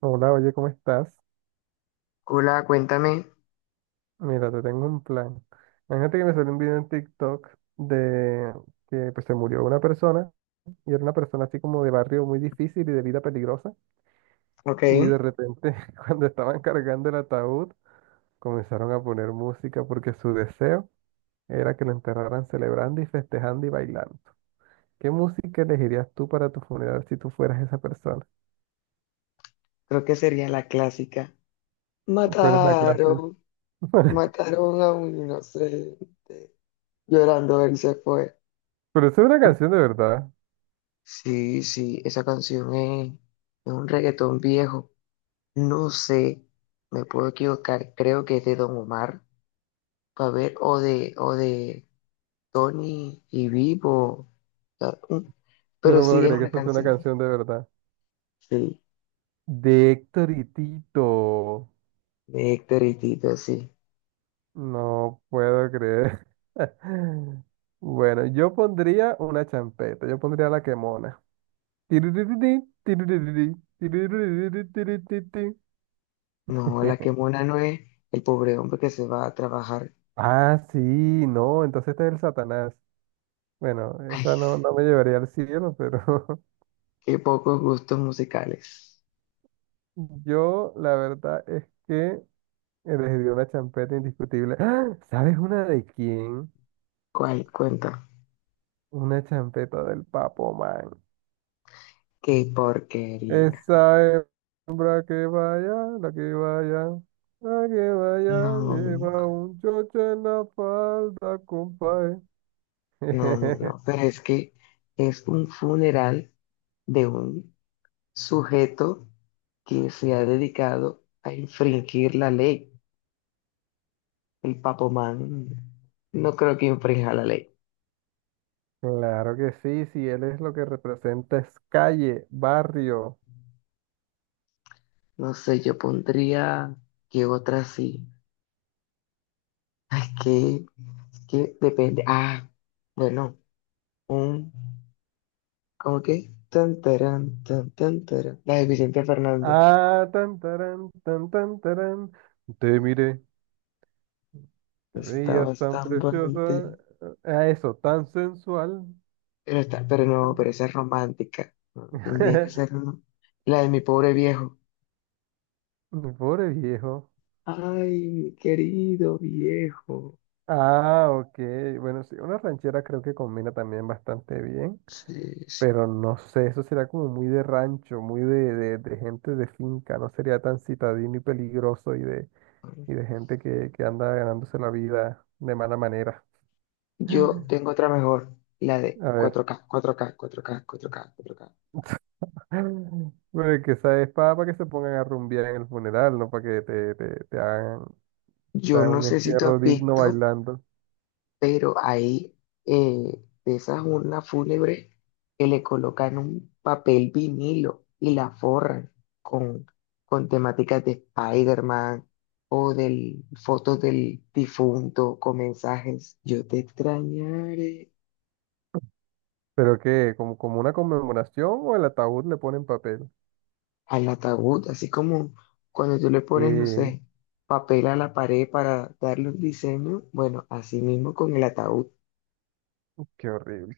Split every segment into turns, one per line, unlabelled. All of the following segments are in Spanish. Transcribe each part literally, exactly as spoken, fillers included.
Hola, oye, ¿cómo estás?
Hola, cuéntame.
Mira, te tengo un plan. Imagínate que me salió un video en TikTok de que pues se murió una persona y era una persona así como de barrio muy difícil y de vida peligrosa
Ok,
y
creo
de repente cuando estaban cargando el ataúd comenzaron a poner música porque su deseo era que lo enterraran celebrando y festejando y bailando. ¿Qué música elegirías tú para tu funeral si tú fueras esa persona?
que sería la clásica.
¿Cuál es la clase?
Mataron, mataron a un inocente. Llorando él se fue.
Pero eso es una canción de verdad.
Sí, sí, esa canción es, es un reggaetón viejo. No sé, me puedo equivocar. Creo que es de Don Omar. A ver, o de, o de Tony y Vivo. O sea, un-
Yo
pero
no puedo
sí, es
creer que
una
eso sea una
canción.
canción de verdad.
Sí,
De Héctor y Tito.
de Héctor y Tito, sí.
No puedo creer. Bueno, yo pondría una champeta, yo pondría la quemona. Tiririrí, tiririrí, tiririrí, tiriririrí.
No, la que mona no es el pobre hombre que se va a trabajar.
Ah, sí, no, entonces este es el Satanás. Bueno,
Ay,
esa no, no me llevaría al cielo, pero
qué pocos gustos musicales.
yo la verdad es que elegiría una champeta indiscutible. ¡Ah! ¿Sabes una de quién?
¿Cuál cuenta?
Una champeta del Papo Man.
Qué porquería.
Esa hembra que vaya, la que vaya, la que vaya,
No,
lleva un chocho en la falda, compadre.
no, no, no. Pero es que es un funeral de un sujeto que se ha dedicado a infringir la ley. El Papomán no creo que infrinja la ley.
Claro que sí, si él es lo que representa es calle, barrio.
No sé, yo pondría que otra sí. Ay, que, que depende. Ah, bueno, un, ¿cómo que? Tan, tarán, tan, tan, tarán. La de Vicente Fernández.
Ah, tan tarán, tan tan tarán. Te miré, te
Está
veías tan
bastante bonita.
preciosa. A eso, tan sensual.
Pero está, pero no, pero esa es romántica. No, tendría que ser una- la de mi pobre viejo.
Pobre viejo.
Ay, mi querido viejo.
Ah, ok. Bueno, sí, una ranchera creo que combina también bastante bien,
Sí, sí.
pero no sé, eso sería como muy de rancho, muy de, de, de gente de finca, no sería tan citadino y peligroso y de,
Bueno,
y de gente que, que anda ganándose la vida de mala manera.
yo tengo otra mejor. La de
A ver.
cuatro K, cuatro K, cuatro K, cuatro K, cuatro K, cuatro K.
Bueno, que esa es para, que se pongan a rumbear en el funeral, no para que te, te, te hagan, te
Yo
hagan
no
un
sé si tú
entierro
has
digno
visto,
bailando.
pero ahí eh, de esas urnas fúnebres que le colocan un papel vinilo y la forran con, con temáticas de Spider-Man o del, fotos del difunto con mensajes, yo te extrañaré
Pero que, como, como una conmemoración o el ataúd le ponen papel.
al ataúd, así como cuando tú le pones, no
Eh,
sé, papel a la pared para darle un diseño, bueno, así mismo con el ataúd,
qué horrible.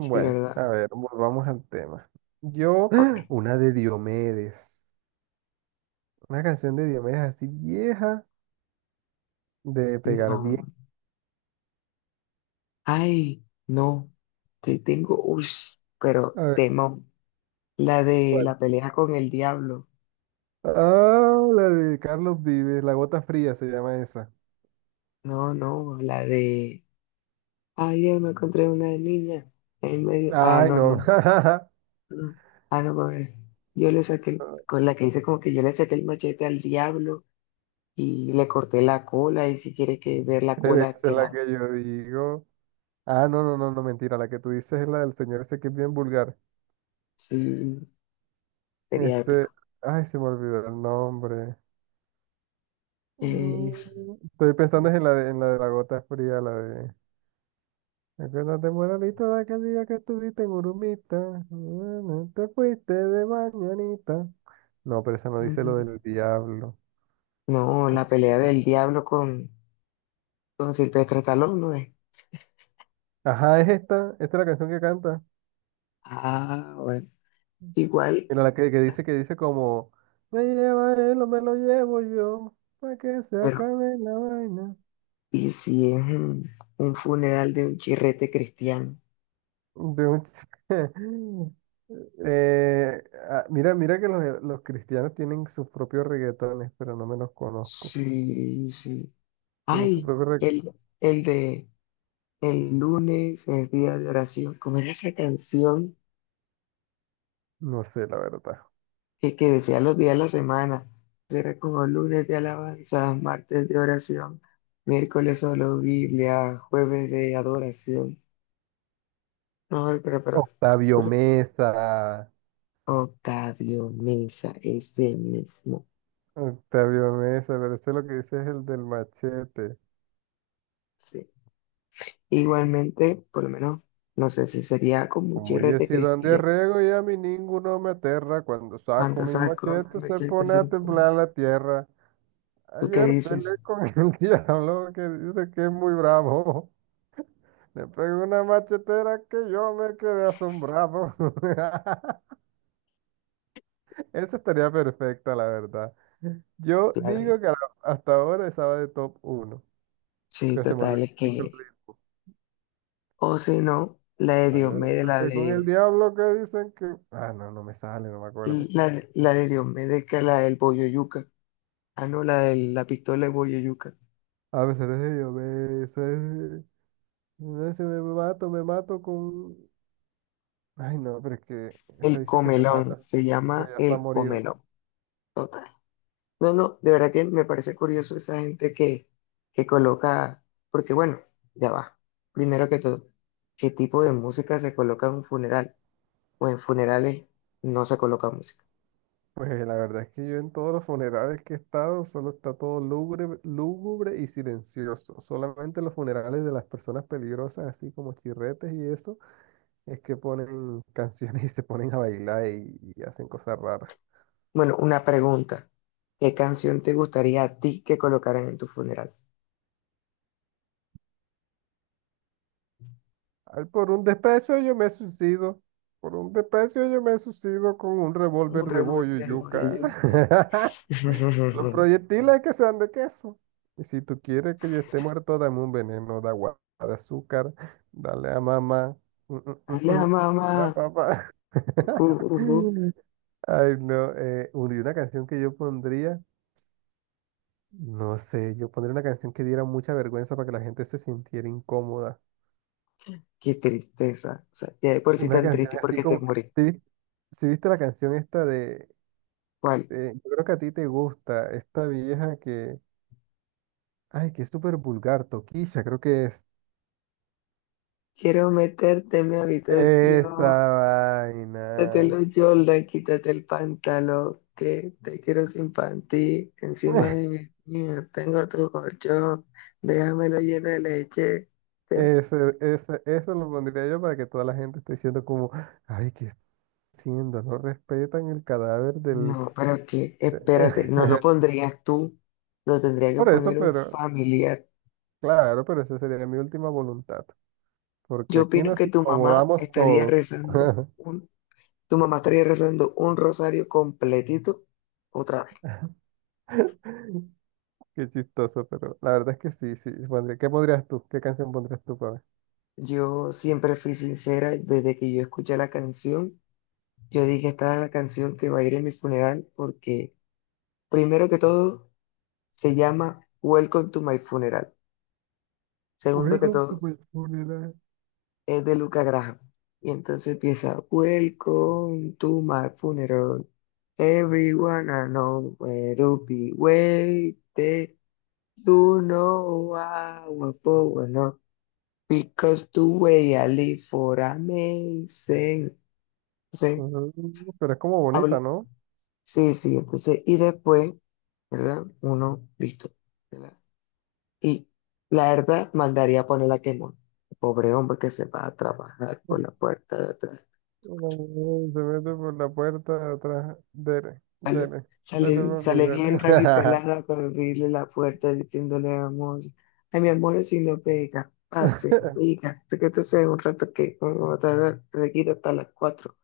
sí, ¿verdad?
a ver, volvamos al tema. Yo, ¡Ah!
Ok,
Una de Diomedes, una canción de Diomedes así vieja, de pegar bien.
no. Ay, no, te tengo, uy,
A
pero
ver,
temo. La de
¿cuál?
la pelea con el diablo.
Ah, la de Carlos Vives, La Gota Fría se llama esa.
No, no, la de. Ayer me encontré una niña en medio. Ah,
Ay,
no,
no,
no, no. Ah, no, a ver. Yo le saqué, el- con la que hice como que yo le saqué el machete al diablo y le corté la cola. Y si quiere que ver la
pero esa
cola,
es
que
la que
la.
yo digo. Ah, no, no, no, no, mentira, la que tú dices es la del señor ese que es bien vulgar.
Sí, sería
Ese,
épico.
ay, se me olvidó el nombre.
Es-
Mm, Estoy pensando es en la de, en la de La Gota Fría, la de... Acuérdate, moralito, de aquel día que estuviste en Urumita. mm, mm, Te fuiste de mañanita. No, pero esa no dice lo del diablo.
No,
¿Cómo
la
que
pelea
se llama?
del diablo con, con Silvestre Stallone, ¿no es?
Ajá, es esta. Esta es la canción que canta.
Ah, bueno, igual,
Mira la que, que dice que dice como me lleva él o me lo llevo yo. Para que se
pero
acabe la vaina.
¿y si es un, un funeral de un chirrete cristiano?
De un ch- Eh, ah, mira, mira que los, los cristianos tienen sus propios reggaetones, pero no me los conozco.
Sí, sí.
Tienen su
Ay,
propio reg-
el, el de el lunes es día de oración. ¿Cómo era esa canción
No sé, la verdad.
que, que decía los días de la semana? Era como lunes de alabanza, martes de oración, miércoles solo Biblia, jueves de adoración. No, pero, pero,
Octavio
pero
Mesa.
Octavio Mesa, ese mismo.
Octavio Mesa, pero ese lo que dice es el del machete.
Sí. Igualmente, por lo menos, no sé si sería con un
Como yo he
chirrete
sido Andy
cristiano.
y a mí ninguno me aterra, cuando saco
Cuando
mi
saco el
machete se
machete
pone a
sentado.
temblar la tierra.
¿Tú qué
Ayer
dices?
peleé con el diablo que dice que es muy bravo. Le pegué una machetera que yo me quedé asombrado. Esa estaría perfecta, la verdad. Yo
Claro. y-
digo que a la- hasta ahora estaba de top uno,
Sí,
pero se me
total,
olvidó
es
el
que.
ritmo.
O si no, la de
Ayer me
Diomedes, la
peleé con el
de.
diablo que dicen que... Ah, no, no me sale, no me acuerdo.
La, la de Diomedes, que es la del Boyoyuca. Ah, no, la de la pistola de Boyoyuca.
A veces yo me... se- no sé, me mato, me mato con... Ay, no, pero es que se
El
dice que te
comelón,
mata,
se
pero
llama
ya está
el
morido.
comelón. Total. No, no, de verdad que me parece curioso esa gente que, que coloca, porque bueno, ya va. Primero que todo, ¿qué tipo de música se coloca en un funeral? O en funerales no se coloca música.
Pues la verdad es que yo en todos los funerales que he estado solo está todo lúgubre, lúgubre y silencioso. Solamente los funerales de las personas peligrosas, así como chirretes y eso, es que ponen canciones y se ponen a bailar y y hacen cosas raras.
Bueno, una pregunta. ¿Qué canción te gustaría a ti que colocaran en tu funeral?
Ay, por un desprecio yo me suicido. Por un desprecio yo me suicido con un
Un
revólver de bollo y
revolteo de
yuca.
yuca.
Los proyectiles que sean de queso. Y si tú quieres que yo esté muerto, dame un veneno de agua, de azúcar. Dale a mamá. Mm, mm, mm,
Hola
mm. Dale a
mamá.
papá.
Uh, uh, uh.
Ay, no. Eh, un- y una canción que yo pondría, no sé, yo pondría una canción que diera mucha vergüenza para que la gente se sintiera incómoda.
Qué tristeza. O sea, ya de por sí
Una
tan
canción
triste
así
porque te
como,
morí.
¿sí, sí viste la canción esta de,
¿Cuál?
de- yo creo que a ti te gusta, esta vieja que, ay, que es súper vulgar, Toquilla, creo que es.
Quiero meterte en mi
Esa
habitación. Quítate
vaina.
los Jordan, quítate el pantalón, que te quiero sin panty, encima de mi niña tengo tu colchón, déjamelo lleno de leche. Te-
ese ese eso lo pondría yo para que toda la gente esté diciendo como, ay, ¿qué está haciendo? No respetan el cadáver del...
No, pero que, espérate, no lo pondrías tú, lo tendría que
Por eso,
poner un
pero,
familiar.
claro, pero esa sería mi última voluntad, porque
Yo
aquí
opino
nos
que tu mamá
incomodamos
estaría
todos.
rezando un, tu mamá estaría rezando un rosario completito otra vez.
Qué chistoso, pero la verdad es que sí, sí. pondría- ¿Qué pondrías tú? ¿Qué canción pondrías tú para ver?
Yo siempre fui sincera desde que yo escuché la canción. Yo dije, esta es la canción que va a ir en mi funeral porque, primero que todo, se llama Welcome to my funeral. Segundo que
Welcome
todo,
to my funeral.
es de Luca Graham. Y entonces empieza, Welcome to my funeral. Everyone I know will be waiting. You know I will forward, up because the way I live for amazing. Entonces,
Mm, Pero es como bonita,
habla.
¿no?
Sí, sí, entonces, y después. ¿Verdad? Uno, listo, ¿verdad? Y la verdad, mandaría a poner a quemón. Pobre hombre que se va a trabajar por la puerta de atrás.
Mm, se mete por la puerta de atrás. Dele, dele, dele,
Sale,
papi,
sale bien
dele.
rabipelada con abrirle la puerta diciéndole a amor, ay, mi amor, si no pega, pase, diga, que te sea un rato que vamos a tardar seguido hasta las cuatro.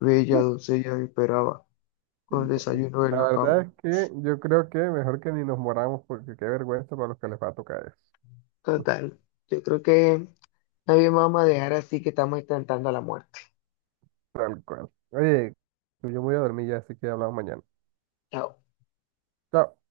Bella doncella me esperaba con el desayuno en
La
la
verdad
cama.
es que yo creo que mejor que ni nos moramos porque qué vergüenza para los que les va a tocar eso.
Total, yo creo que nadie me va a dejar así que estamos intentando la muerte.
Tal cual. Oye, yo me voy a dormir ya, así que hablamos mañana.
Chao.
Chao.